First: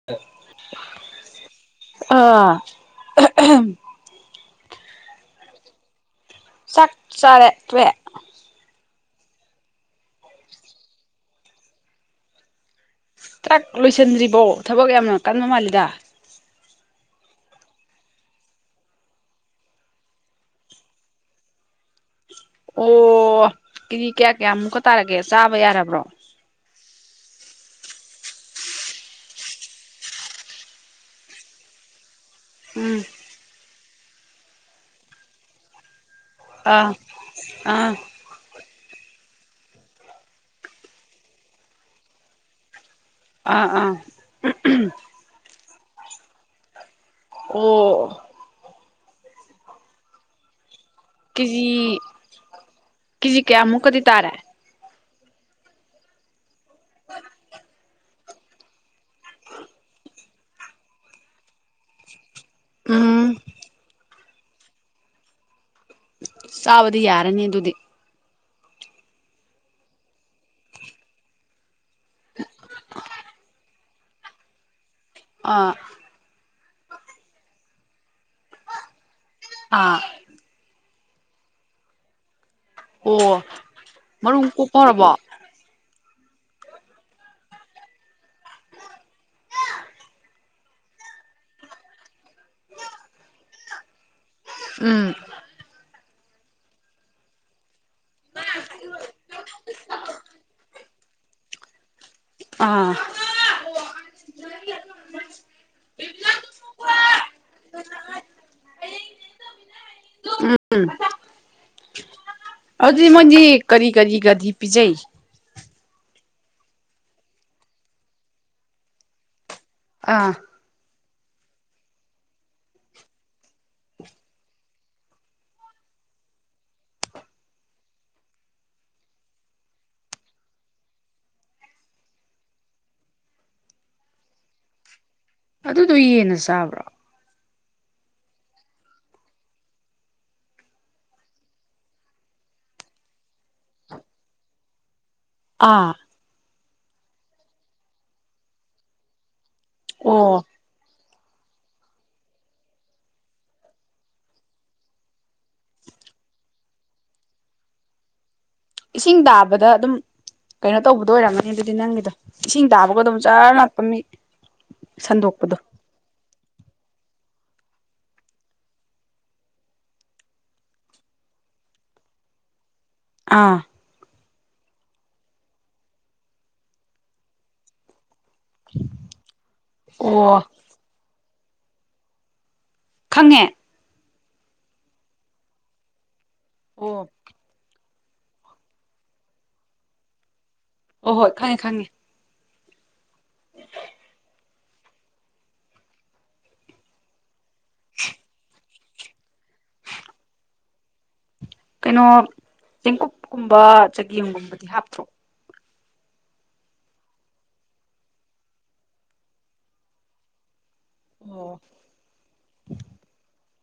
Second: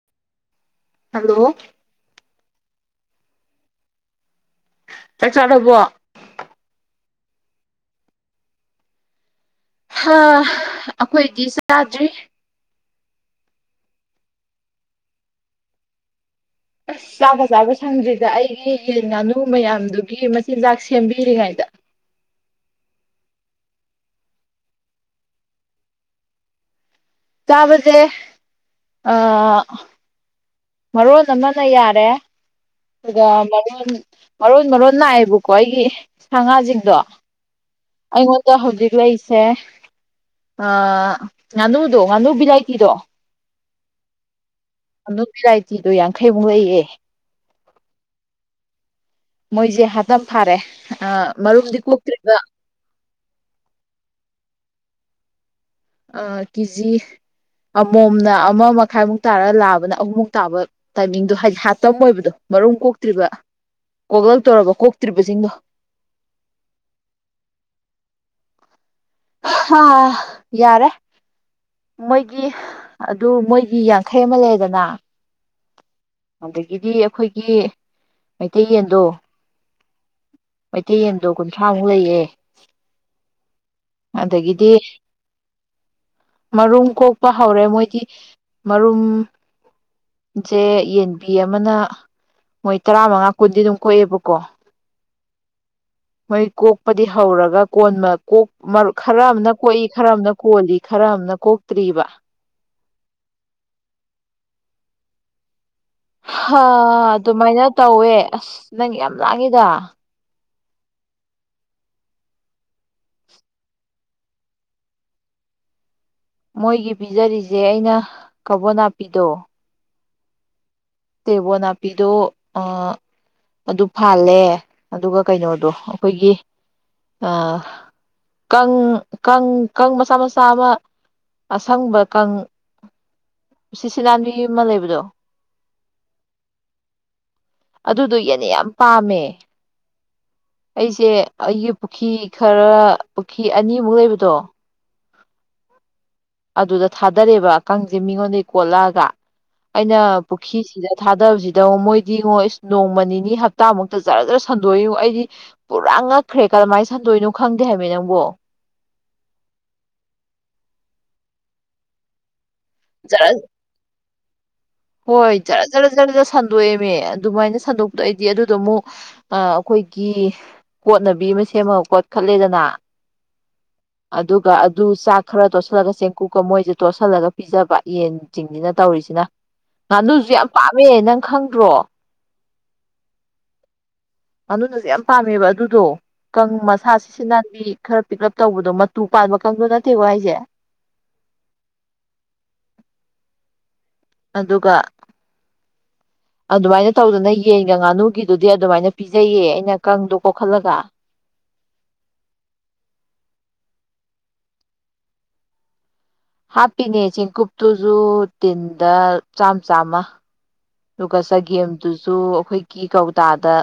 [inaudible] Hello ꯑꯥ [unintelligible] ꯆꯥꯛ ꯆꯥꯔꯕꯣ ꯆꯥꯛ ꯆꯥꯔꯦ ꯇꯣꯛꯑꯦ꯫ ꯍꯥ ꯑꯩꯈꯣꯏꯗꯤ ꯆꯥꯗ꯭ꯔꯤ꯫ ꯆꯥꯛ ꯂꯣꯏꯁꯤꯟꯗ꯭ꯔꯤꯕꯣ ꯊꯕꯛ ꯌꯥꯝꯅ ꯀꯟꯕ ꯃꯥꯜꯂꯤꯗ꯫ ꯑꯁ ꯆꯥꯛꯀ ꯆꯥꯕ ꯁꯪꯗ꯭ꯔꯤꯗ ꯑꯩꯒꯤ ꯌꯦꯟ ꯉꯥꯅꯨ ꯃꯌꯥꯝꯗꯨꯒꯤ ꯃꯆꯤꯟꯖꯥꯛ ꯁꯦꯝꯕꯤꯔꯤꯉꯥꯏꯗ꯫ ꯑꯣ ꯀꯦꯖꯤ ꯀꯌꯥ ꯀꯌꯥꯃꯨꯛꯀ ꯇꯥꯔꯒꯦ ꯆꯥꯕ ꯌꯥꯔꯕ꯭ꯔꯣ꯫ ꯆꯥꯕꯖꯦ ꯑꯥ ꯃꯔꯣꯜ ꯑꯃꯥꯅ ꯌꯥꯔꯦ꯫ ꯎꯝ ꯇꯥ ꯃꯔꯣꯟ ꯃꯔꯣꯟ ꯃꯔꯣꯟ ꯅꯥꯏꯑꯦꯕꯀꯣ ꯑꯩꯒꯤ ꯁꯥ ꯑꯥ ꯉꯥꯖꯤꯡꯗꯣ꯫ ꯑꯥ ꯑꯩꯉꯣꯟꯗ ꯍꯧꯖꯤꯛ ꯂꯩꯁꯦ ꯑ ꯉꯥꯅꯨꯗꯣ ꯉꯥꯅꯨ ꯚꯤꯂꯥꯏꯇꯤꯗꯣ ꯑꯥ ꯑꯥ ꯎ ꯎꯝ ꯑꯗꯣ ꯚꯤꯔꯥꯏꯇꯤꯗꯣ ꯌꯥꯡꯈꯩꯃꯨꯛ ꯂꯩꯌꯦ꯫ ꯑꯣ ꯃꯣꯏꯁꯦ ꯍꯥꯠꯇꯝ ꯐꯥꯔꯦ꯫ ꯑꯥ ꯀꯦꯖꯤ ꯃꯔꯨꯝꯗꯤ ꯀꯣꯛꯇ꯭ꯔꯤꯕ ꯀꯦꯖꯤ ꯀꯌꯥꯃꯨꯛꯀꯗꯤ ꯇꯥꯔꯦ꯫ ꯑ ꯀꯦꯖꯤ ꯑꯃꯣꯝ꯫ ꯑꯃꯣꯝꯅ ꯑꯃ ꯃꯈꯥꯏꯃꯨꯛ ꯇꯥꯔꯒ ꯂꯥꯕꯅ ꯑꯍꯨꯝꯃꯨꯛ ꯇꯥꯕ ꯇꯥꯏꯃꯤꯡꯗꯣ ꯍꯥꯏꯗꯤ ꯍꯥꯇꯝ ꯑꯣꯏꯕꯗꯣ꯫ ꯃꯔꯨꯝ ꯀꯣꯛꯇ꯭ꯔꯤꯕ ꯎꯝ ꯀꯣꯛꯂꯛ ꯇꯣꯔꯕ ꯀꯣꯛꯇ꯭ꯔꯤꯕꯁꯤꯡꯗꯣ꯫ ꯆꯥꯕꯗꯤ ꯌꯥꯔꯅꯤ ꯑꯗꯨꯗꯤ꯫ ꯍꯥ ꯌꯥꯔꯦ ꯃꯣꯏꯒꯤ ꯑꯗꯨ ꯃꯣꯏ ꯃꯤ ꯌꯥꯡꯈꯩ ꯑꯃ ꯂꯩꯗꯅ ꯑꯥ ꯑꯗꯒꯤꯗꯤ ꯑꯩꯈꯣꯏꯒꯤ ꯃꯩꯇꯩꯌꯦꯟꯗꯣ ꯑꯥ ꯃꯩꯇꯩ ꯌꯦꯟꯗꯣ ꯀꯨꯟꯊ꯭ꯔꯥꯃꯨꯛ ꯂꯩꯌꯦ꯫ ꯑꯣ ꯃꯔꯨꯝ ꯑꯗꯒꯤꯗꯤ ꯀꯣꯛꯄ ꯍꯧꯔꯕꯣ ꯃꯔꯨꯝ ꯀꯣꯛꯄ ꯍꯧꯔꯦ ꯃꯣꯏꯗꯤ ꯃꯔꯨꯝ ꯁꯦ ꯌꯦꯟꯕꯤ ꯑꯃꯅ ꯃꯣꯏ ꯇꯔꯥ ꯃꯉꯥ ꯀꯨꯟꯗꯤ ꯑꯗꯨꯝ ꯀꯣꯛꯑꯦꯕꯀꯣ ꯎꯝ ꯃꯣꯏ ꯀꯣꯛꯄꯗꯤ ꯍꯧꯔꯒ ꯀꯣꯟꯅ ꯀꯣꯛ ꯃꯔ ꯈꯔ ꯑꯃꯅ ꯀꯣꯛꯏ ꯈꯔ ꯑꯃꯅ ꯀꯣꯜꯂꯤ ꯈꯔ ꯑꯃꯅ ꯀꯣꯛꯇ꯭ꯔꯤꯕ ꯑꯥ [unintelligible] ꯍꯥ ꯑꯗꯨꯃꯥꯏꯅ ꯇꯧꯋꯦ ꯑꯁ ꯅꯪ ꯌꯥꯝ ꯂꯥꯡꯉꯤꯗ ꯎꯝ ꯑꯗꯨꯗꯤ ꯃꯣꯏꯗꯤ ꯀꯔꯤ ꯀꯔꯤꯒꯗꯤ ꯄꯤꯖꯩ ꯃꯣꯏꯒꯤ ꯄꯤꯖꯔꯤꯖꯦ ꯑꯩꯅ ꯀꯕꯣ ꯅꯥꯄꯤꯗꯣ ꯑꯥ ꯇꯦꯕꯣ ꯅꯥꯄꯤꯗꯣ ꯑ ꯑꯗꯨ ꯐꯥꯜꯂꯦ ꯑꯗꯨꯒ ꯀꯩꯅꯣꯗꯣ ꯑꯩꯈꯣꯏꯒꯤ ꯑ ꯀꯪ ꯀꯪ ꯀꯪ ꯃꯆꯥ ꯃꯆꯥ ꯑꯃ ꯑꯁꯪꯕ ꯀꯪ ꯁꯤꯠ ꯁꯤꯠ ꯅꯥꯥꯟꯕꯤ ꯑꯃ ꯂꯩꯕꯗꯣ ꯑꯗꯨꯗꯣ ꯌꯦꯟꯅ ꯆꯥꯕ꯭ꯔꯣ ꯑꯗꯨꯗꯣ ꯌꯦꯟꯅ ꯌꯥꯝ ꯄꯥꯝꯃꯦ ꯑꯩꯁꯦ ꯑꯩꯒꯤ ꯄꯨꯈꯤ ꯈꯔ ꯄꯨꯈꯤ ꯑꯅꯤꯃꯨꯛ ꯂꯩꯕꯗꯣ ꯑꯥ ꯑꯗꯨꯗ ꯊꯥꯗꯔꯦꯕ ꯀꯪꯁꯦ ꯃꯤꯉꯣꯟꯗꯩ ꯀꯣꯠꯂꯛꯑꯒ ꯑꯩꯅ ꯑꯣ ꯄꯨꯈ꯭ꯔꯤꯁꯤꯗ ꯊꯥꯗꯕꯁꯤꯗ ꯃꯣꯏꯗꯤꯉꯣ ꯏꯁ ꯅꯣꯡꯃ ꯅꯤꯅꯤ ꯍꯞꯇꯥꯃꯨꯛꯇ ꯖꯔ ꯖꯔ ꯁꯟꯗꯣꯛꯏꯉꯣ ꯑꯩꯗꯤ ꯄꯨꯔꯥ ꯉꯛꯈ꯭ꯔꯦ ꯀꯃꯥꯏꯅ ꯁꯟꯗꯣꯏꯅꯣ ꯈꯪꯗꯦ ꯍꯥꯏꯕ ꯅꯪꯕꯨ ꯏꯁꯤꯡ ꯇꯥꯕꯗ ꯑꯗꯨꯝ ꯀꯩꯅꯣ ꯇꯧꯕꯗꯣ ꯑꯣꯏꯔꯝꯃꯅꯤ ꯑꯗꯨꯗꯤ ꯅꯪꯒꯤꯗꯣ ꯏꯁꯤꯡ ꯇꯥꯕꯒ ꯑꯗꯨꯝ ꯖꯔ ꯂꯥꯛꯄ ꯅꯤ ꯍꯣꯏ ꯖꯔ ꯖ ꯖꯔ ꯖꯔ ꯖꯔ ꯁꯟꯗꯣꯛꯑꯦꯃꯤ ꯑꯗꯨꯃꯥꯏꯅ ꯁꯟꯗꯣꯛꯄꯗꯣ ꯑꯩꯗꯤ ꯑꯗꯨꯗꯨ ꯃꯨꯛ ꯑ ꯑꯩꯈꯣꯏꯒꯤ ꯀꯣꯠꯅꯕꯤ ꯑꯃ ꯁꯦꯝꯃꯒ ꯀꯣꯠꯈꯠꯂꯦꯗꯅ ꯑꯥ ꯑꯗꯨꯒ ꯑꯗꯨ ꯆꯥꯛ ꯈꯔ ꯇꯣꯠꯁꯤꯜꯂꯒ ꯆꯦꯡꯀꯨꯞꯀ ꯃꯣꯏꯁꯦ ꯇꯣꯠꯁꯤꯜꯂꯒ ꯄꯤꯖꯕ ꯌꯦꯟ ꯆꯤꯡꯖꯤꯅ ꯇꯧꯔꯤꯁꯤꯅ ꯉꯥꯅꯨꯖꯨ ꯑꯣ ꯌꯥꯝ ꯄꯥꯝꯃꯦ ꯅꯪ ꯈꯪꯗ꯭ꯔꯣ ꯈꯪꯉꯦ ꯑꯗꯨꯗꯨꯗꯤ ꯌꯥꯝ ꯄꯥꯝꯃꯦꯕ ꯑꯗꯨꯗꯣ ꯀꯪ ꯃꯁꯥ ꯑꯣ ꯁꯤꯠ ꯁꯤꯠ ꯅꯥꯟꯕꯤ ꯈꯔ ꯄꯤꯛꯂꯞ ꯇꯧꯕꯗꯣ ꯃꯇꯨ ꯄꯥꯟꯕ ꯀꯪꯗꯣ ꯅꯠꯇꯦꯀꯣ ꯍꯥꯏꯖꯦ ꯑꯣ ꯍꯣꯏ ꯈꯪꯉꯦ ꯈꯪꯉꯦ ꯑꯗꯨꯒ ꯑꯗꯨꯃꯥꯏꯅ ꯇꯧꯗꯅ ꯌꯦꯟꯒ ꯉꯥꯅꯨꯒꯤꯗꯨꯗꯤ ꯑꯗꯨꯃꯥꯏꯅ ꯄꯤꯖꯩꯌꯦ ꯑꯩꯅ ꯀꯪꯗꯣ ꯀꯣꯛꯈꯠꯂꯒ ꯀꯩꯅꯣ ꯆꯦꯡꯀꯨꯞꯀꯨꯝꯕ ꯆꯒꯦꯝꯒꯨꯝꯕꯗꯤ ꯍꯥꯞꯇ꯭ꯔꯣ ꯍꯥꯞꯄꯤꯅꯦ ꯆꯦꯡꯀꯨꯞꯇꯨꯁꯖꯨ ꯇꯤꯟꯗ ꯆꯥꯝ ꯆꯥꯝꯃ ꯗꯨꯒ ꯑꯣ ꯆꯥꯒꯦꯝꯗꯨꯁꯨ ꯑꯩꯈꯣꯏ ꯒꯤ ꯀꯧꯇꯥꯗ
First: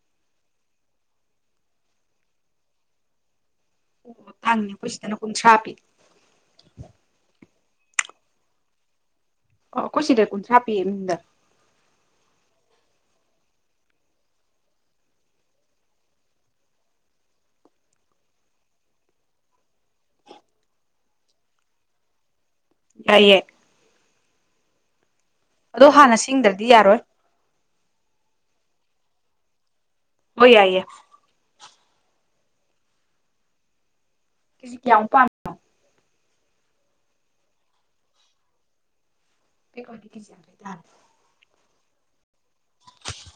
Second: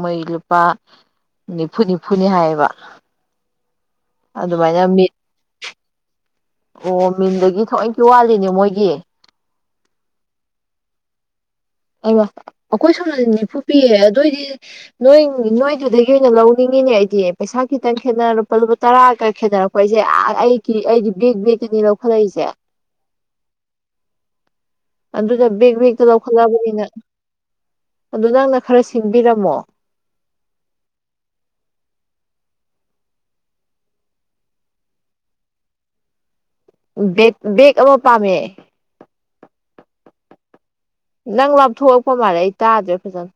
ꯃꯣꯏ ꯂꯨꯄꯥ ꯅꯤꯐꯨ ꯅꯤꯐꯨꯅꯤ ꯍꯥꯏꯌꯦꯕ ꯇꯥꯡꯉꯤ ꯑꯗꯨꯃꯥꯏꯅ ꯑꯩꯈꯣꯏ ꯃꯤꯟ ꯁꯤꯗꯅ ꯀꯨꯟꯊ꯭ꯔꯥ ꯄꯤ ꯑꯣ ꯃꯤꯟꯗꯒꯤ ꯊꯑꯣꯏ ꯀꯤ ꯋꯥꯜꯂꯤꯅꯦ ꯃꯣꯏꯒꯤ ꯑꯣ ꯑꯈꯣꯏ ꯁꯤꯗ ꯀꯨꯟꯊ꯭ꯔꯥ ꯄꯤꯌꯦ ꯃꯤꯟꯗ ꯑꯩꯃ ꯑꯩꯈꯣꯏ ꯁꯣꯝꯗꯗꯤ ꯅꯤꯐꯨ ꯄꯤꯌꯦ ꯑꯗꯣꯏꯗꯤ ꯅꯣꯏ ꯅꯣꯏꯗꯨꯗꯒꯤ ꯑꯣꯏꯅ ꯂꯧꯅꯤꯡꯉꯤꯅꯦ ꯑꯩꯗꯤ ꯄꯩꯁꯥ ꯈꯤꯇꯪ ꯈꯦꯠꯅꯔ ꯂꯨꯄꯥ ꯂꯨꯄꯥ ꯇꯔꯥꯒ ꯈꯦꯠꯅꯔꯛ ꯈꯣꯏꯁꯦ ꯑꯥ ꯑꯩꯒꯤ ꯑꯩꯒꯤ ꯕꯦꯛ ꯕꯦꯛꯇꯥꯅꯤ ꯂꯧꯈꯠꯂꯛꯏꯖꯦ ꯌꯥꯏꯌꯦ ꯑꯗꯨꯅ ꯕꯦꯛ ꯑꯗꯣ ꯕꯦꯛꯇꯥ ꯍꯥꯟꯅ ꯁꯤꯡꯗ꯭ꯔꯗꯤ ꯂꯧꯈꯠꯂꯛꯑꯕꯅꯤ ꯌꯥꯔꯣꯏ ꯑꯗꯨ ꯅꯪꯅ ꯈꯔ ꯁꯤꯡꯕꯤꯔꯝꯃꯣ ꯍꯣꯏ ꯌꯥꯏꯌꯦ ꯀꯤꯖꯤ ꯀ꯭ꯌꯥꯃꯨꯛ ꯄꯥꯝ ꯕꯦꯛ ꯕꯦꯛ ꯑꯃ ꯄꯥꯝꯃꯦ ꯕꯦꯛ ꯀꯝꯗꯤ ꯀꯤꯖꯤ ꯌꯥꯡꯈꯩ ꯇꯥꯔꯦ ꯅꯪ ꯂꯥꯞꯊꯣꯑꯛꯄ ꯃꯥꯜꯂꯦ ꯑꯩ ꯇꯥꯗ꯭ꯔꯦ ꯐꯖꯅ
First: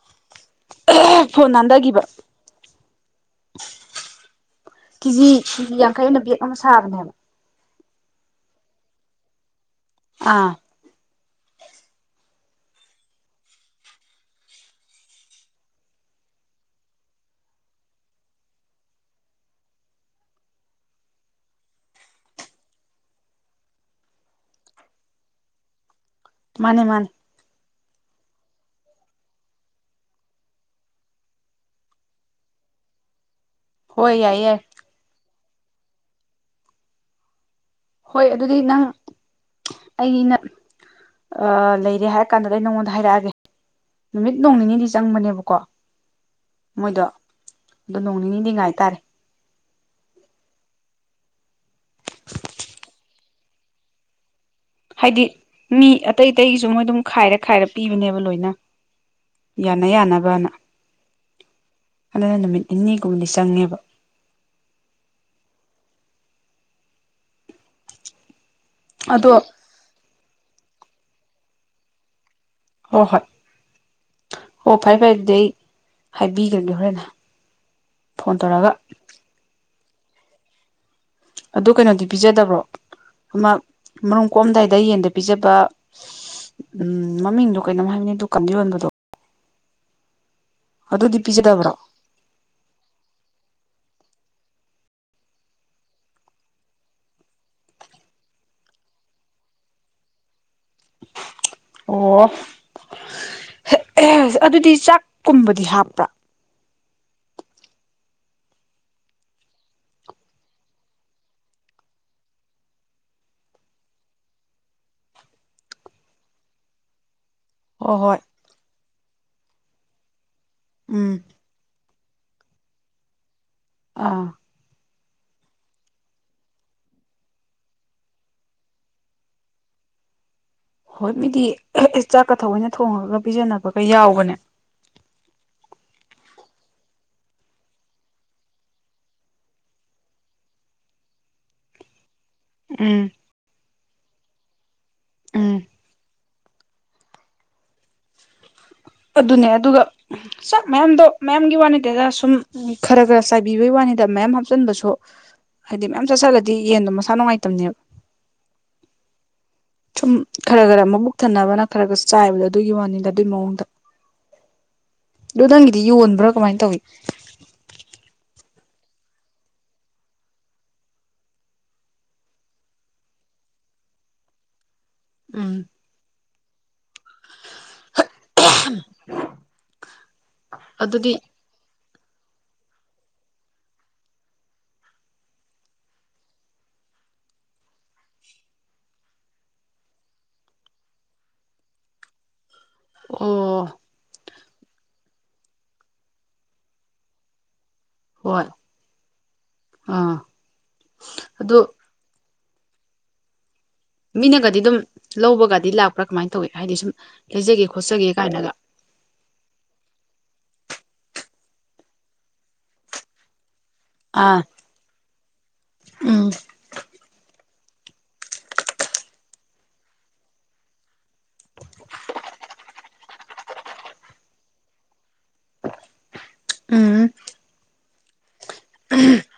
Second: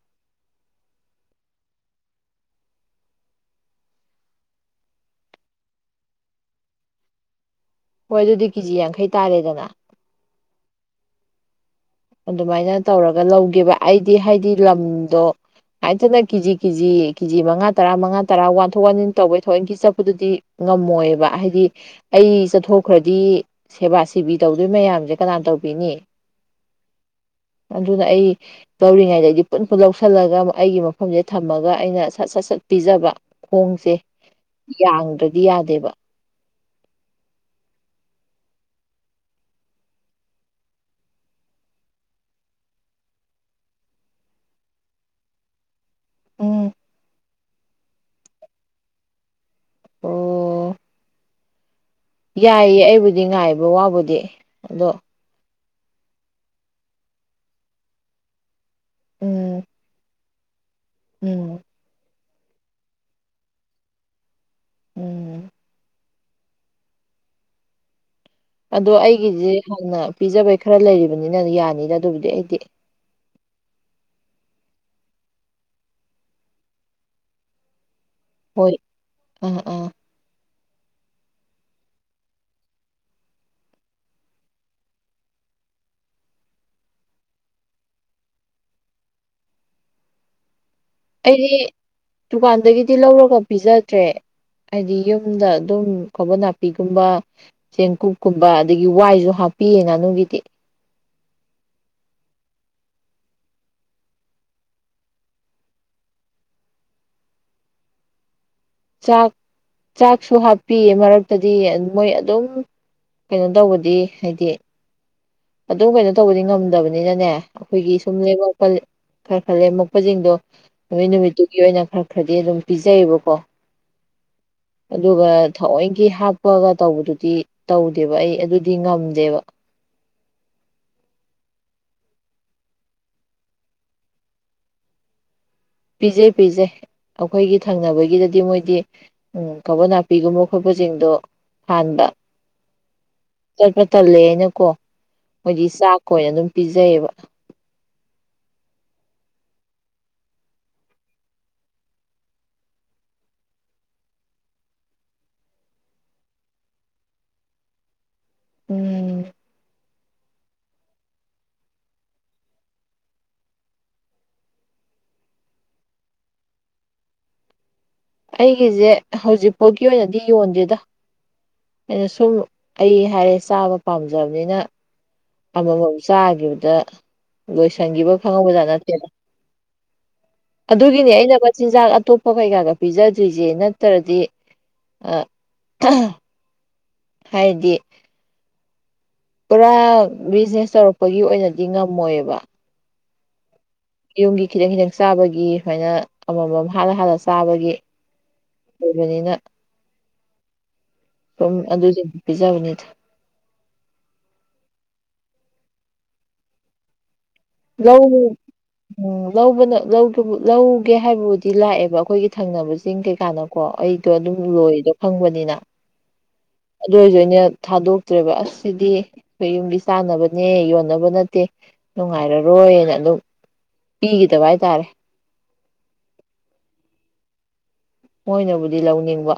[unintelligible] ꯐꯣꯟ ꯅꯥꯟꯗꯒꯤꯕ ꯀꯤꯖꯤ ꯀꯤꯖꯤ ꯌꯥꯡꯈꯩꯅ ꯕꯦꯛ ꯑꯃ ꯁꯥꯕꯅꯦꯕ ꯍꯣꯏ ꯑꯗꯨꯗꯤ ꯀꯦꯖꯤ ꯌꯥꯡꯈꯩ ꯇꯥꯔꯦꯗꯅ ꯑꯥ ꯑꯗꯨꯃꯥꯏꯅ ꯇꯧꯔꯒ ꯂꯧꯒꯦꯕ ꯑꯩꯗꯤ ꯍꯥꯏꯗꯤ ꯂꯝꯗꯣ ꯉꯥꯢꯇꯅ ꯀꯤꯖꯤ ꯀꯤꯖꯤ ꯀꯤꯖꯤ ꯃꯉꯥ ꯇꯔꯥ ꯃꯉꯥ ꯇꯔꯥ ꯋꯥꯟꯊꯣꯛ ꯋꯥꯟꯖꯤꯟ ꯇꯧꯕꯩ ꯊꯥꯑꯣꯢꯀꯤ ꯆꯠꯄꯗꯨꯗꯤ ꯉꯝꯃꯣꯏꯕ ꯍꯥꯏꯗꯤ ꯑꯩ ꯆꯠꯊꯣꯛꯈ꯭ꯔꯥꯗꯤ ꯁꯦꯕꯥ ꯁꯦꯕꯤ ꯇꯧꯗꯣꯏ ꯃꯌꯥꯝꯖꯦ ꯀꯅꯥꯟ ꯇꯧꯕꯤꯅꯤ ꯃꯥꯅꯦ ꯃꯥꯅꯦ ꯑꯗꯨꯅ ꯑꯩ ꯂꯧꯔꯤꯉꯩꯗ ꯑꯩꯗꯤ ꯄꯨꯟ ꯄꯨꯟ ꯂꯧꯁꯜꯂꯒ ꯑꯩꯒꯤ ꯃꯐꯝꯖꯤꯗ ꯊꯝꯃꯒ ꯑꯩꯅ ꯁꯠ ꯁꯠ ꯁꯠ ꯄꯤꯖꯕ ꯈꯣꯡꯖꯦ ꯍꯣꯏ ꯌꯥꯏꯌꯦ ꯌꯥꯏ ꯌꯥꯡꯗ꯭ꯔꯥꯗꯤ ꯌꯥꯗꯦꯕ ꯍꯣꯏ ꯑꯗꯨꯗꯤ ꯅꯪ ꯑꯩꯅ ꯑꯥ ꯂꯩꯔꯦ ꯍꯥꯏꯔꯥ ꯀꯥꯟꯗꯥꯗ ꯑꯩ ꯅꯉꯣꯟꯗ ꯍꯥꯏꯔꯛꯑꯒꯦ ꯅꯨꯃꯤꯠ ꯅꯣꯡ ꯅꯤꯅꯤꯗꯤ ꯆꯪꯕꯅꯦꯕꯀꯣ ꯎꯝ ꯃꯣꯏꯗꯣ ꯑꯗꯣ ꯅꯣꯡ ꯅꯤꯅꯤꯗꯤ ꯉꯥꯏꯇꯥꯔꯦ ꯑꯣ ꯌꯥꯏꯌꯦ ꯑꯩꯕꯨꯗꯤ ꯉꯥꯏꯕ ꯋꯥꯕꯨꯗꯤ ꯑꯗꯣ ꯍꯥꯏꯗꯤ ꯃꯤ ꯑꯇꯩ ꯑꯇꯩꯒꯤꯁꯨ ꯃꯣꯏ ꯗꯨꯝ ꯈꯥꯏꯔꯥ ꯈꯥꯏꯔꯥ ꯄꯤꯕꯅꯦꯕ ꯂꯣꯏꯅ ꯌꯥꯅ ꯌꯥꯅꯕꯅ ꯑꯣ ꯑꯗꯨꯅ ꯅꯨꯃꯤꯠ ꯅꯤꯅꯤꯒꯨꯝꯕꯗꯤ ꯆꯪꯉꯦꯕ ꯎꯝ ꯑꯗꯣ ꯑꯩꯒꯤꯖꯤ ꯍꯥꯟꯅ ꯄꯤꯖꯕꯩ ꯈꯔ ꯂꯩꯔꯤꯕꯅꯤꯅ ꯌꯥꯅꯤꯗ ꯑꯗꯨꯕꯨꯗꯤ ꯑꯩꯗꯤ ꯍꯣ ꯍꯣꯏ ꯍꯣ ꯐꯔꯦ ꯐꯔꯦ ꯑꯗꯨꯗꯤ ꯑꯩ ꯍꯥꯏꯕꯤꯒ꯭ꯔꯥꯒꯦ ꯍꯣꯔꯦꯟ ꯐꯣꯟ ꯇꯧꯔꯒꯥ ꯍꯣꯏ ꯑꯥ ꯑꯥ ꯑꯗꯨ ꯀꯩꯅꯣꯗꯤ ꯄꯤꯖꯗꯕ꯭ꯔꯣ ꯑꯃ ꯃꯔꯨꯝ ꯀꯣ ꯑꯝꯗꯥꯏꯗ ꯌꯦꯟꯗ ꯄꯤꯖꯕ ꯎꯝ ꯃꯃꯤꯡꯗꯣ ꯀꯩꯅꯣꯝ ꯍꯥꯏꯕꯅꯦ ꯗꯨꯀꯟꯗꯥ ꯌꯣꯟꯕꯗꯣ ꯑꯗꯨꯗꯤ ꯑꯩꯗꯤ ꯄꯤꯖꯗꯕ꯭ꯔꯣ ꯇꯨꯀꯥꯟꯗꯒꯤꯗꯤ ꯂꯧꯔꯒꯥ ꯄꯤꯖꯗ꯭ꯔꯦ ꯑꯩꯗꯤ ꯌꯨꯝꯗꯥ ꯑꯗꯨꯝ ꯀꯥꯕꯣ ꯅꯥꯄꯤꯒꯨꯝꯕ ꯆꯦꯡꯀꯨꯞ ꯀꯨꯝꯕ ꯑꯗꯒꯤ ꯋꯥꯏꯖꯨ ꯍꯥꯞꯄꯤꯌꯦ ꯉꯥꯅꯨꯒꯤꯗꯤ ꯑꯣ [unintelligible] ꯑꯗꯨꯗꯤ ꯆꯥꯛ ꯀꯨꯝꯕꯗꯤ ꯍꯥꯞꯄ꯭ꯔꯥ ꯆꯥꯛ ꯆꯥꯛꯁꯨ ꯍꯥꯞꯄꯤꯌꯦ ꯃꯔꯛꯇꯥꯗꯤ ꯃꯣꯏ ꯑꯗꯨꯝ ꯀꯩꯅꯣ ꯇꯧꯕꯗꯤ ꯍꯥꯏꯗꯤ ꯑꯗꯨꯝ ꯀꯩꯅꯣ ꯇꯧꯕꯗꯤ ꯉꯝꯗꯕꯅꯤꯅꯅꯦ ꯑꯈꯣꯏꯒꯤ ꯍꯣꯏ ꯁꯨꯝ ꯍꯣꯏ ꯂꯦꯝꯃꯛꯄꯜ ꯈꯔ ꯈꯔ ꯂꯦꯝꯃꯛꯄꯖꯤꯡꯗꯣ ꯅꯨꯃꯤ ꯎꯝ ꯅꯨꯃꯤꯠꯇꯨꯒꯤ ꯑꯣꯏꯅ ꯈꯔ ꯈꯔꯗꯤ ꯑꯗꯨꯝ ꯄꯤꯖꯩꯑꯕꯀꯣ ꯑꯥ ꯑꯗꯨꯒ ꯊꯥꯑꯣꯏꯀꯤ ꯍꯥꯞꯄꯒ ꯇꯧꯕꯗꯨꯗꯤ ꯇꯧꯗꯦꯕ ꯑꯩ ꯑꯗꯨꯗꯤ ꯉꯝꯗꯦꯕ ꯍꯣꯏ ꯃꯤꯗꯤ ꯆꯥꯛꯀ ꯊꯑꯣꯏꯅ ꯊꯣꯡꯉꯒ ꯄꯤꯖꯅꯕꯒꯥ ꯌꯥꯎꯕꯅꯦ ꯄꯤꯖꯩ ꯄꯤꯖꯩ ꯑꯩꯈꯣꯏꯒꯤ ꯊꯪꯅꯕꯒꯤꯗꯗꯤ ꯃꯣꯏꯗꯤ ꯎꯝ ꯀꯕꯣ ꯅꯥꯄꯤꯒꯨꯝꯕ ꯈꯣꯠꯄꯖꯤꯡꯗꯣ ꯐꯥꯟꯕ ꯎꯝ ꯆꯠꯄ ꯇꯜꯂꯦꯑꯦꯅꯀꯣ ꯎꯝ ꯃꯣꯏꯗꯤ ꯆꯥꯛꯀ ꯑꯣꯏꯅ ꯑꯗꯨꯝ ꯄꯤꯖꯩꯌꯦꯕ ꯑꯗꯨꯅꯦ ꯑꯗꯨꯒ ꯆꯥꯛ ꯃꯌꯥꯝꯗꯣ ꯃꯌꯥꯝꯒꯤ ꯋꯥ ꯅꯠꯇꯦꯗ ꯁꯨꯝ ꯈꯔ ꯈꯔ ꯆꯥꯏꯕꯤꯕꯩ ꯋꯥꯅꯤꯗ ꯃꯌꯥꯝ ꯍꯥꯞꯆꯟꯕꯁꯨ ꯍꯥꯏꯗꯤ ꯃꯌꯥꯝ ꯆꯥꯁꯜꯂꯗꯤ ꯌꯦꯟꯗꯣ ꯃꯁꯥ ꯅꯨꯡꯉꯥꯏꯇꯝꯅꯦꯕ ꯎꯝ ꯁꯨꯝ ꯈꯔ ꯈꯔ ꯃꯕꯨꯛ ꯊꯟꯅꯕꯅ ꯈꯔ ꯈꯔ ꯆꯥꯏꯕꯗꯣ ꯑꯗꯨꯒꯤ ꯋꯥꯅꯤꯗ ꯑꯗꯨꯏ ꯃꯑꯣꯡꯗ ꯗꯣ ꯅꯪꯒꯤꯗꯤ ꯌꯣꯟꯕ꯭ꯔꯥ ꯀꯃꯥꯏꯟ ꯇꯧꯋꯤ ꯑꯩꯒꯤꯖꯦ ꯍꯧꯖꯤꯛꯄꯧꯒꯤ ꯑꯣꯏꯅꯗꯤ ꯌꯣꯟꯗꯦꯗ ꯑꯩꯅ ꯁꯨꯝ ꯑꯩ ꯍꯥꯏꯔꯦ ꯆꯥꯕ ꯄꯥꯝꯖꯕꯅꯤꯅ ꯎꯝ ꯑꯃꯃꯝ ꯆꯥꯒꯤꯕꯗ ꯂꯣꯏꯁꯟꯒꯤꯕꯒ ꯈꯪꯍꯧꯕꯖꯥꯠ ꯅꯠꯇꯦꯗ ꯑꯗꯨꯒꯤꯅꯦ ꯑꯗꯨꯗꯤ ꯑꯩꯅ ꯃꯆꯤꯟꯖꯥꯛ ꯑꯇꯣꯞ ꯄ ꯀꯩꯀꯥꯒ ꯄꯤꯖꯗ꯭ꯔꯤꯖꯦ ꯅꯠꯇ꯭ꯔꯗꯤ ꯑꯥ ꯍꯥꯏꯗꯤ ꯄꯨꯔꯥ ꯕꯤꯖꯤꯅꯦꯁ ꯇꯧꯔꯛꯄꯒꯤ ꯑꯣꯏꯅꯗꯤ ꯉꯝꯃꯣꯏꯕ ꯎꯪ ꯌꯨꯝꯒꯤ ꯈꯤꯇꯪ ꯈꯤꯇꯪ ꯆꯥꯕꯒꯤ ꯁꯨꯃꯥꯏꯅ ꯑꯃꯃꯝ ꯍꯥꯠꯂ ꯍꯥꯠꯂ ꯆꯥꯕꯒꯤ ꯍꯣꯏ ꯑꯣꯏꯕꯅꯤꯅ ꯑꯥ ꯁꯨꯝ ꯑꯗꯨ ꯑꯗꯨꯖꯤꯡꯗꯨ ꯄꯤꯖꯕꯅꯤꯗ ꯃꯤꯅꯒꯗꯤ ꯑꯗꯨꯝ ꯂꯧꯕꯒꯥꯗꯤ ꯂꯥꯛꯄ꯭ꯔꯥ ꯀꯃꯥꯏꯟ ꯇꯧꯋꯤ ꯍꯥꯏꯗꯤ ꯁꯨꯝ ꯂꯩꯖꯒꯦ ꯈꯣꯠꯆꯒꯦ ꯂꯧ ꯀꯥꯏꯅꯒ ꯎꯝ ꯂꯧꯕꯅ ꯂꯧꯒꯦꯕꯨ ꯂꯧꯒꯦ ꯍꯥꯏꯕꯕꯨꯗꯤ ꯂꯥꯛꯑꯦꯕ ꯑꯩꯈꯣꯏꯒꯤ ꯊꯪꯅꯕꯖꯤꯡ ꯀꯩꯀꯥꯅꯀꯣ ꯑꯩ ꯗꯣ ꯗꯨꯝ ꯑꯥ ꯂꯣꯏꯗꯣ ꯈꯪꯕꯅꯤꯅ ꯎꯝ ꯑꯗꯨ ꯑꯣꯏꯁꯨ ꯑꯩꯅ ꯊꯥꯗꯣꯛꯇ꯭ꯔꯦꯕ ꯑꯁ ꯁꯤꯗꯤ ꯑꯩꯈꯣꯏ ꯌꯨꯝꯒꯤ ꯆꯥꯅꯕꯅꯦ ꯌꯣꯟꯅꯕ ꯅꯠꯇꯦ ꯅꯨꯡꯉꯥꯏꯔꯔꯣꯏꯌꯦꯅ ꯑꯗꯨꯝ ꯄꯤꯒꯤꯗꯕ ꯍꯥꯏꯇꯥꯔꯦ ꯎꯝ ꯃꯣꯏꯅꯕꯨꯗꯤ ꯂꯧꯅꯤꯡꯕ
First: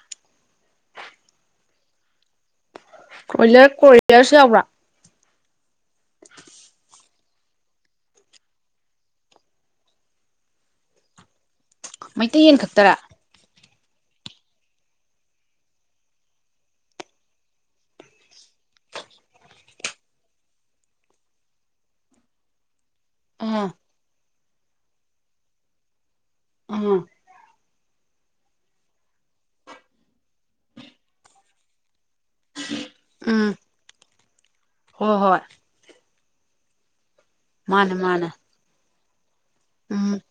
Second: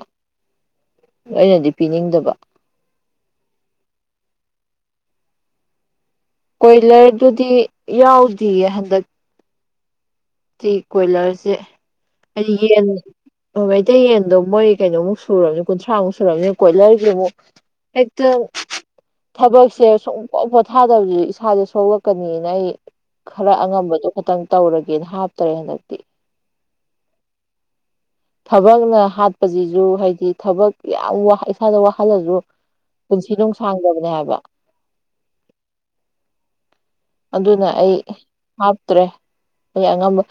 ꯑꯩꯅꯗꯤ ꯄꯤꯅꯤꯡꯗꯕ ꯀꯣꯏꯂꯔ ꯀꯣꯔꯤꯂꯔꯁꯨ ꯌꯥꯎꯕ꯭ꯔꯥ ꯀꯣꯏꯂꯔꯗꯨꯗꯤ ꯌꯥꯎꯗꯤꯌꯦ ꯍꯟꯗꯛ ꯆꯤ ꯀꯣꯏꯂꯔꯁꯦ ꯃꯩꯇꯩ ꯑꯩ ꯌꯦꯟ ꯈꯛꯇꯔꯥ ꯑꯣ ꯃꯩꯇꯩ ꯌꯦꯟꯗꯣ ꯃꯣꯏ ꯀꯩꯅꯣꯃꯨꯛ ꯁꯨꯔꯝꯅꯤ ꯀꯨꯟꯊ꯭ꯔꯥꯃꯨꯛ ꯁꯨꯔꯝꯅꯤꯅ ꯀꯣꯏꯂꯔꯖꯦ ꯃꯨꯛ ꯍꯦꯛꯇꯥ ꯊꯕꯛꯁꯦ ꯁꯨꯡꯄꯣ ꯄꯣꯠꯊꯥꯗꯕꯖꯦ ꯏꯁꯥꯥꯖꯦ ꯁꯣꯛꯂꯛꯀꯅꯤꯅ ꯑꯩ ꯈꯔ ꯑꯥ ꯑꯉꯝꯕꯗꯣ ꯈꯇꯪ ꯇꯧꯔꯒꯦꯅ ꯍꯥꯞꯇꯔꯦ ꯍꯟꯗꯛꯇꯤ ꯑꯥ ꯊꯕꯛꯅ ꯍꯥꯠꯄꯖꯤꯖꯨ ꯍꯥꯏꯗꯤ ꯊꯕꯛ ꯌꯥꯝ ꯋꯥ ꯏꯁꯥꯗ ꯋꯥꯍꯜꯂꯖꯨ ꯄꯨꯟꯁꯤ ꯅꯨꯡꯁꯥꯡꯗꯕꯅꯦ ꯍꯥꯏꯕ ꯍꯣ ꯍꯣꯏ ꯑꯗꯨꯅ ꯑꯩ ꯃꯥꯅꯦ ꯃꯥꯅꯦ ꯍꯥꯞꯇ꯭ꯔꯦ ꯑꯩ ꯎꯝ ꯑꯉꯝꯕ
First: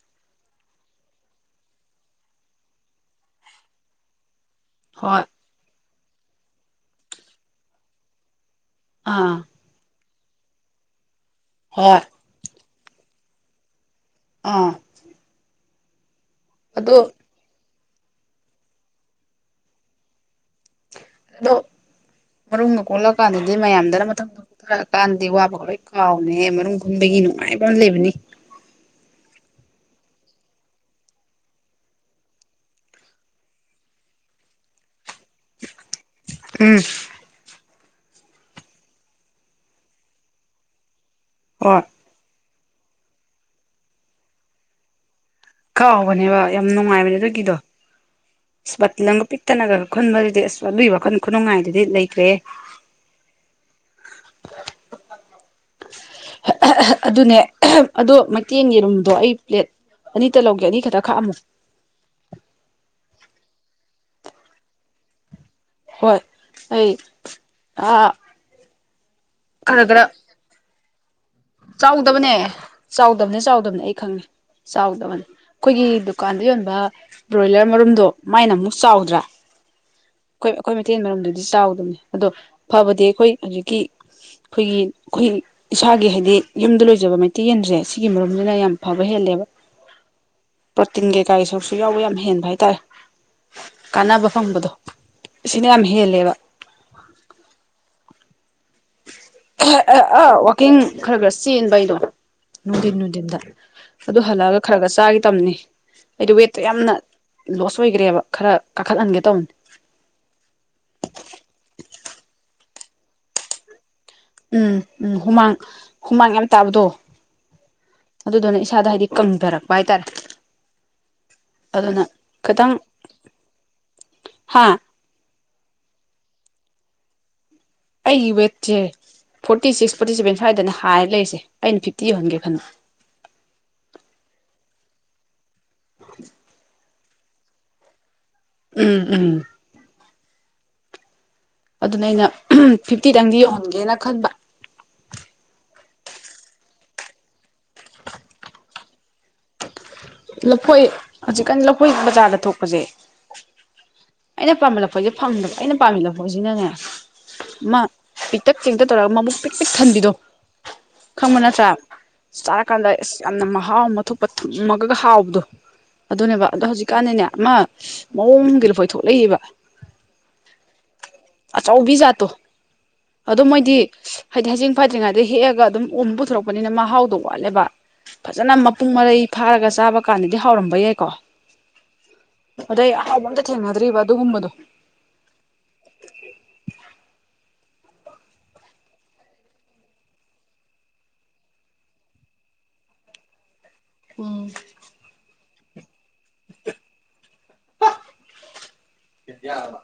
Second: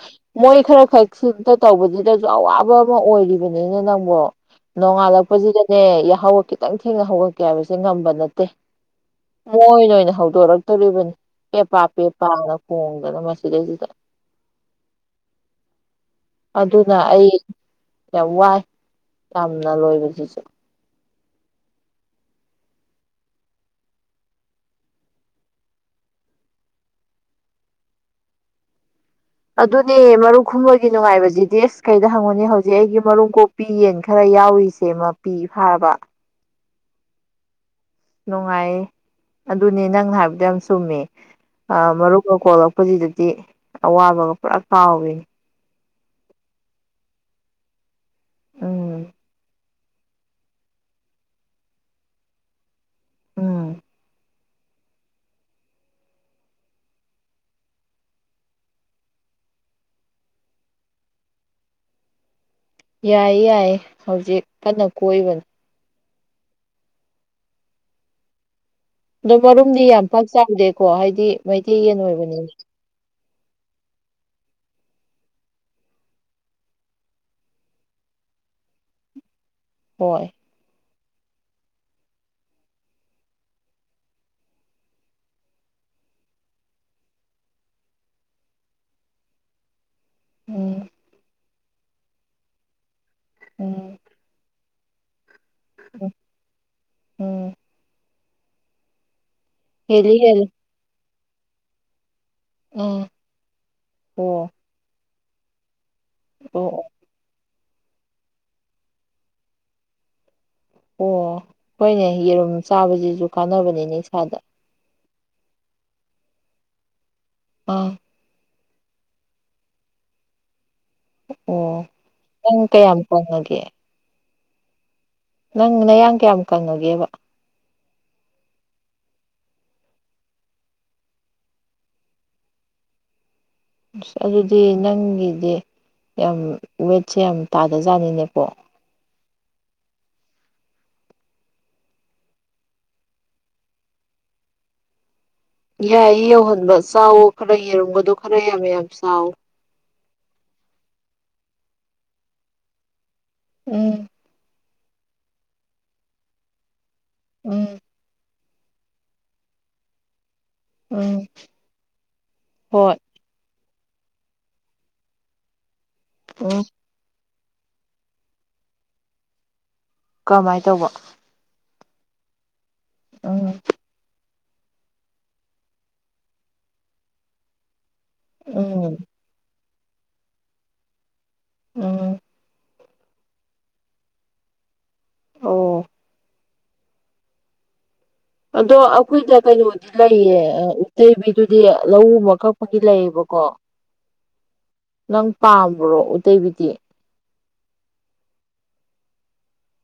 ꯃꯣꯏ ꯈꯔꯈꯛ ꯁꯤꯝꯇ ꯇꯧꯕꯖꯤꯗꯖꯨ ꯑꯋꯥꯕ ꯑꯃ ꯑꯣꯏꯔꯤꯕꯅꯤꯅꯦ ꯅꯪꯕꯣ ꯍꯣꯏ ꯅꯣꯡꯉꯥꯜꯂꯛꯄꯁꯤꯗ ꯁꯦ ꯌꯥꯍꯧꯒ ꯈꯤꯇꯪ ꯊꯦꯡꯅ ꯍꯧꯒꯠꯀꯦ ꯍꯥꯏꯕꯁꯦ ꯉꯝꯕ ꯅꯠꯇꯦ ꯑꯥ ꯃꯣꯏꯅ ꯑꯣꯏꯅ ꯍꯧꯗꯣꯔꯛꯇꯧꯔꯤꯕꯅꯤ ꯄꯦ ꯄꯥ ꯍꯣꯏ ꯄꯦ ꯄꯥꯅ ꯈꯣꯡꯗꯅ ꯃꯁꯤꯗꯩꯁꯤꯗ ꯑꯥ ꯑꯗꯣ ꯑꯗꯨꯅ ꯑꯩ ꯌꯥꯝ ꯋꯥꯏ ꯌꯥꯝꯅ ꯂꯣꯏꯕꯁꯤꯁꯨ ꯑꯗꯣ ꯃꯔꯨꯝꯒ ꯀꯣꯛꯂꯛꯑꯀꯥꯟꯗꯗꯤ ꯃꯌꯥꯝꯗꯅ ꯃꯊꯪ ꯈꯔ ꯀꯥꯟꯗꯗꯤ ꯋꯥꯕꯒ ꯂꯣꯏ ꯀꯥꯎꯕꯅꯦꯍꯦ ꯃꯔꯨꯝ ꯈꯨꯟꯕꯒꯤ ꯅꯨꯡꯉꯥꯏꯕ ꯑꯃ ꯂꯩꯕꯅꯤ ꯑꯗꯨꯅꯦ ꯃꯔꯨꯝ ꯈꯨꯟꯕꯒꯤ ꯅꯨꯡꯉꯥꯏꯕꯁꯤꯗꯤ ꯑꯁ ꯀꯩꯗ ꯍꯪꯉꯨꯅꯤ ꯍꯧꯖꯤꯛ ꯑꯩꯒꯤ ꯃꯔꯨꯝ ꯀꯣꯛ ꯄꯤ ꯌꯦꯟ ꯈꯔ ꯌꯥꯎꯔꯤꯁꯦ ꯃꯥꯄꯤ ꯐꯥꯔꯕ ꯎꯝ ꯅꯨꯡꯉꯥꯏꯌꯦ ꯑꯗꯨꯅꯦ ꯅꯪꯅ ꯍꯥꯏꯕꯗꯣ ꯌꯥꯝ ꯆꯨꯝꯃꯦ ꯍꯣꯏ ꯑꯥ ꯃꯔꯨꯝꯒ ꯀꯣꯛꯂꯛ ꯄꯁꯤꯗꯗꯤ ꯑꯋꯥꯕꯒ ꯄꯨꯔꯥ ꯀꯥꯎꯋꯦ ꯀꯥꯎꯕꯅꯦꯕ ꯌꯥꯝ ꯅꯨꯡꯉꯥꯏꯕꯅꯦ ꯑꯗꯨꯒꯤꯗꯣ ꯑꯁ ꯕꯇꯤꯜ ꯎꯝ ꯑꯃꯒ ꯄꯤꯛ ꯇꯟꯅꯒ ꯈꯨꯟꯕꯁꯤꯗꯤ ꯑꯁ ꯑꯗꯨꯢ ꯋꯥꯈꯟ ꯈꯨꯅꯨꯡꯉꯥꯢꯗꯨꯗꯤ ꯂꯩꯇ꯭ꯔꯦꯍꯦ ꯎꯝ ꯑꯗꯨꯅꯦ ꯑꯗꯣ ꯃꯩꯊꯦꯟ ꯌꯦꯟ ꯃꯔꯨꯝꯗꯣ ꯑꯩ ꯄ꯭ꯂꯦꯠ ꯑꯅꯤꯇ ꯂꯧꯒꯦ ꯑꯅꯤ ꯈꯛꯇ ꯈꯥꯛꯑꯝꯃꯣ ꯌꯥꯏꯌꯦ ꯌꯥꯏꯌꯦ ꯍꯧꯖꯤꯛ ꯀꯟꯅ ꯀꯣꯏꯕꯅꯦ ꯍꯣꯏ ꯑꯩ ꯑꯥ ꯑꯗꯣ ꯈꯔ ꯃꯔꯨꯝꯗꯤ ꯈꯔ ꯌꯥꯝ ꯄꯥꯛ ꯆꯥꯎꯗꯦꯀꯣ ꯍꯥꯏꯗꯤ ꯃꯩꯇꯩ ꯌꯦꯟ ꯆꯥꯎꯗꯕꯅꯦ ꯑꯣꯏꯕꯅꯤꯅ ꯆꯥꯎꯗꯕꯅꯦ ꯆꯥꯎꯗꯕꯅꯦ ꯑꯩ ꯈꯪꯉꯦ ꯆꯥꯎꯗꯕꯅꯦ ꯑꯩꯈꯣꯏꯒꯤ ꯗꯨꯀꯥꯟꯗ ꯌꯣꯟꯕ ꯕ꯭ꯔꯣꯏꯂꯔ ꯃꯔꯨꯝꯗꯣ ꯃꯥꯏꯅ ꯑꯃꯨꯛ ꯆꯥꯎꯗ꯭ꯔꯥ ꯍꯣꯏ ꯑꯩꯈꯣꯏ ꯑꯩꯈꯣꯏ ꯃꯩꯊꯩ ꯌꯦꯟ ꯃꯔꯨꯝꯗꯨꯗꯤ ꯆꯥꯎꯗꯕꯅꯦ ꯑꯗꯣ ꯐꯕꯗꯤ ꯑꯩꯈꯣꯏ ꯍꯧꯖꯤꯛꯀꯤ ꯑꯩꯈꯣꯏꯒꯤ ꯑꯩꯈꯣꯏ ꯏꯁꯥꯒꯤ ꯍꯩ ꯗꯤ ꯌꯨꯝꯗ ꯂꯣꯏꯖꯕ ꯃꯩꯇꯩ ꯌꯦꯟꯁꯦ ꯁꯤꯒꯤ ꯃꯔꯨꯝꯁꯤꯅ ꯌꯥꯝ ꯐꯕ ꯍꯦꯜꯂꯦꯕ ꯎꯝ ꯄ꯭ꯔꯣꯇꯤꯟ ꯀꯩꯀꯥꯒꯤ ꯁꯔꯨꯛꯁꯨ ꯌꯥꯎꯕ ꯌꯥꯝ ꯍꯦꯟꯕ ꯍꯥꯏꯇꯥꯔꯦ ꯎꯝ ꯀꯥꯟꯅꯕ ꯐꯪꯕꯗꯣ ꯁꯤꯅ ꯌꯥꯝ ꯍꯦꯜꯂꯦꯕ ꯎꯝ [unintelligible] ꯑꯥ ꯍꯦꯜꯂꯤ ꯑꯥ ꯍꯦꯜꯂꯤ ꯋꯀꯤꯡ ꯈꯔ ꯈꯔ ꯆꯦꯟꯕ ꯑꯩꯗꯣ ꯅꯨꯡꯊꯤꯟ ꯎꯝ ꯅꯨꯡꯊꯤꯟꯗ ꯑꯗꯨ ꯑꯣ ꯍꯜꯂꯛꯑꯒ ꯈꯔ ꯈꯔ ꯆꯥꯒꯦ ꯇꯝꯅꯦ ꯑꯩꯗꯣ ꯋꯦꯠꯇꯣ ꯑꯣ ꯌꯥꯝꯅ ꯂꯣꯁ ꯑꯣꯏꯒ꯭ꯔꯦꯕ ꯈꯔ ꯀꯥꯈꯠꯍꯟꯒꯦ ꯇꯧꯕꯅꯦ ꯑꯣ ꯍꯣꯏꯅꯦ ꯌꯦꯔꯨꯝ ꯆꯥꯕꯁꯤꯁꯨ ꯀꯥꯟꯅꯕꯅꯤꯅꯦ ꯏꯁꯥꯗ ꯎꯝ ꯎꯝ ꯍꯨꯃꯥꯡ ꯍꯨꯃꯥꯡ ꯌꯥꯝ ꯇꯥꯕꯗꯣ ꯑꯥ ꯑꯗꯨꯗꯨꯅ ꯏꯁꯥꯗ ꯍꯥꯏꯗꯤ ꯀꯟꯗꯔꯛꯄ ꯍꯥꯏꯇꯥꯔꯦ ꯑꯣ ꯅꯪ ꯀꯌꯥꯝ ꯀꯪꯉꯒꯦ ꯍꯥꯥ ꯅꯪ ꯅꯌꯥꯡ ꯀꯌꯥꯝ ꯀꯪꯉꯒꯦꯕ ꯑꯩꯒꯤ ꯋꯦꯠꯁꯦ ꯐꯣꯔꯇꯤ ꯁꯤꯛꯁ ꯐꯣꯔꯇꯤ ꯁꯚꯦꯟ ꯁ꯭ꯋꯥꯏꯗꯅꯦ ꯍꯥꯏꯔ ꯂꯩꯔꯤꯁꯦ ꯑꯩꯅ ꯐꯤꯐꯇꯤ ꯌꯧꯍꯟꯒꯦ ꯈꯟ ꯑꯁ ꯑꯗꯨꯗꯤ ꯅꯪꯒꯤꯖꯦ ꯌꯥꯝ ꯋꯦꯠꯁꯦ ꯌꯥꯝ ꯇꯥꯗꯖꯥꯠꯅꯤꯅꯦꯀꯣ ꯎꯝ ꯎꯝ ꯑꯗꯨꯅꯦ ꯑꯩꯅ ꯐꯤꯐꯇꯤꯗꯪꯗꯤ ꯌꯧꯍꯟꯒꯦꯅ ꯈꯟꯕ ꯌꯥꯏꯌꯦ ꯌꯧꯍꯟꯕ ꯆꯥꯎꯋꯣ ꯈꯔ ꯌꯦꯔꯨꯝꯒꯗꯣ ꯈꯔ ꯌꯥꯝ ꯌꯥꯝ ꯆꯥꯎ ꯂꯐꯣꯏ ꯍꯧꯖꯤꯛꯀꯥꯟ ꯂꯐꯣꯏ ꯕꯖꯥꯔꯗ ꯊꯣꯛꯄꯁꯦ ꯎꯝ ꯑꯩꯅ ꯄꯥꯝꯕ ꯂꯐꯣꯏꯁꯦ ꯐꯪꯗꯕ ꯑꯩꯅ ꯄꯥꯝꯃꯤ ꯂꯐꯣꯏꯁꯤꯅꯅꯦ ꯎꯝ ꯑꯃꯥ ꯄꯤꯛꯇꯛ ꯆꯦꯡꯇꯛ ꯇꯧꯔꯒ ꯃꯕꯨꯛ ꯄꯤꯛ ꯄꯤꯛ ꯊꯟꯕꯤꯗꯣ ꯎꯝ ꯈꯪꯕ ꯅꯠꯇ꯭ꯔꯥ ꯆꯥꯔꯀꯥꯟꯗ ꯍꯣꯏ ꯑꯁ ꯌꯥꯝꯅ ꯃꯍꯥꯎ ꯑꯃ ꯊꯨꯞꯄ ꯊꯨꯝꯃ ꯒ ꯍꯥꯎꯕꯗꯣ ꯑꯗꯨꯅꯦꯕ ꯑꯗꯣ ꯎꯝ ꯍꯧꯖꯤꯛꯀꯥꯟꯗꯤꯅꯦ ꯑꯃ ꯃꯑꯣꯡꯒꯤ ꯂꯐꯣꯢ ꯊꯣꯛꯂꯛꯏꯌꯦꯕ ꯀꯃꯥꯏ ꯇꯧꯕ ꯑꯆꯧꯕꯤ ꯖꯥꯠꯇꯣ ꯑꯗꯨ ꯎꯝ ꯃꯣꯏꯗꯤ ꯍꯥꯏꯗꯤ ꯍꯩꯖꯤꯡ ꯐꯗ꯭ꯔꯤꯉꯩꯗꯩ ꯍꯦꯛꯑꯒ ꯑꯗꯨꯝ ꯑꯣꯝ ꯄꯨꯊꯣꯔꯛꯄꯅꯤꯅ ꯃꯍꯥꯎꯗꯣ ꯋꯥꯠꯂꯦꯕ ꯐꯖꯅ ꯃꯄꯨꯡ ꯎꯝ ꯃꯔꯩ ꯐꯥꯔꯒ ꯆꯥꯕ ꯀꯥꯟꯗꯗꯤ ꯍꯥꯎꯔꯝꯕ ꯌꯥꯏꯀꯣ ꯎꯝ ꯑꯗꯩ ꯑꯍꯥꯎꯕ ꯑꯝꯇ ꯊꯦꯡꯅꯗ꯭ꯔꯤꯕ ꯑꯗꯨꯒꯨꯝꯕꯗꯣ ꯑꯣ ꯑꯗꯣ ꯑꯈꯣꯏꯗ ꯀꯩꯅꯣ ꯂꯩꯌꯦ ꯎꯠꯇꯩꯕꯤꯗꯨꯗꯤ ꯂꯧꯎꯕ ꯀꯛꯄꯒꯤ ꯂꯩꯌꯦꯕꯀꯣ ꯎꯝ ꯅꯪ ꯄꯥꯝꯕ꯭ꯔꯣ ꯎꯇꯩꯕꯤꯗꯤ ꯌꯥꯔꯕ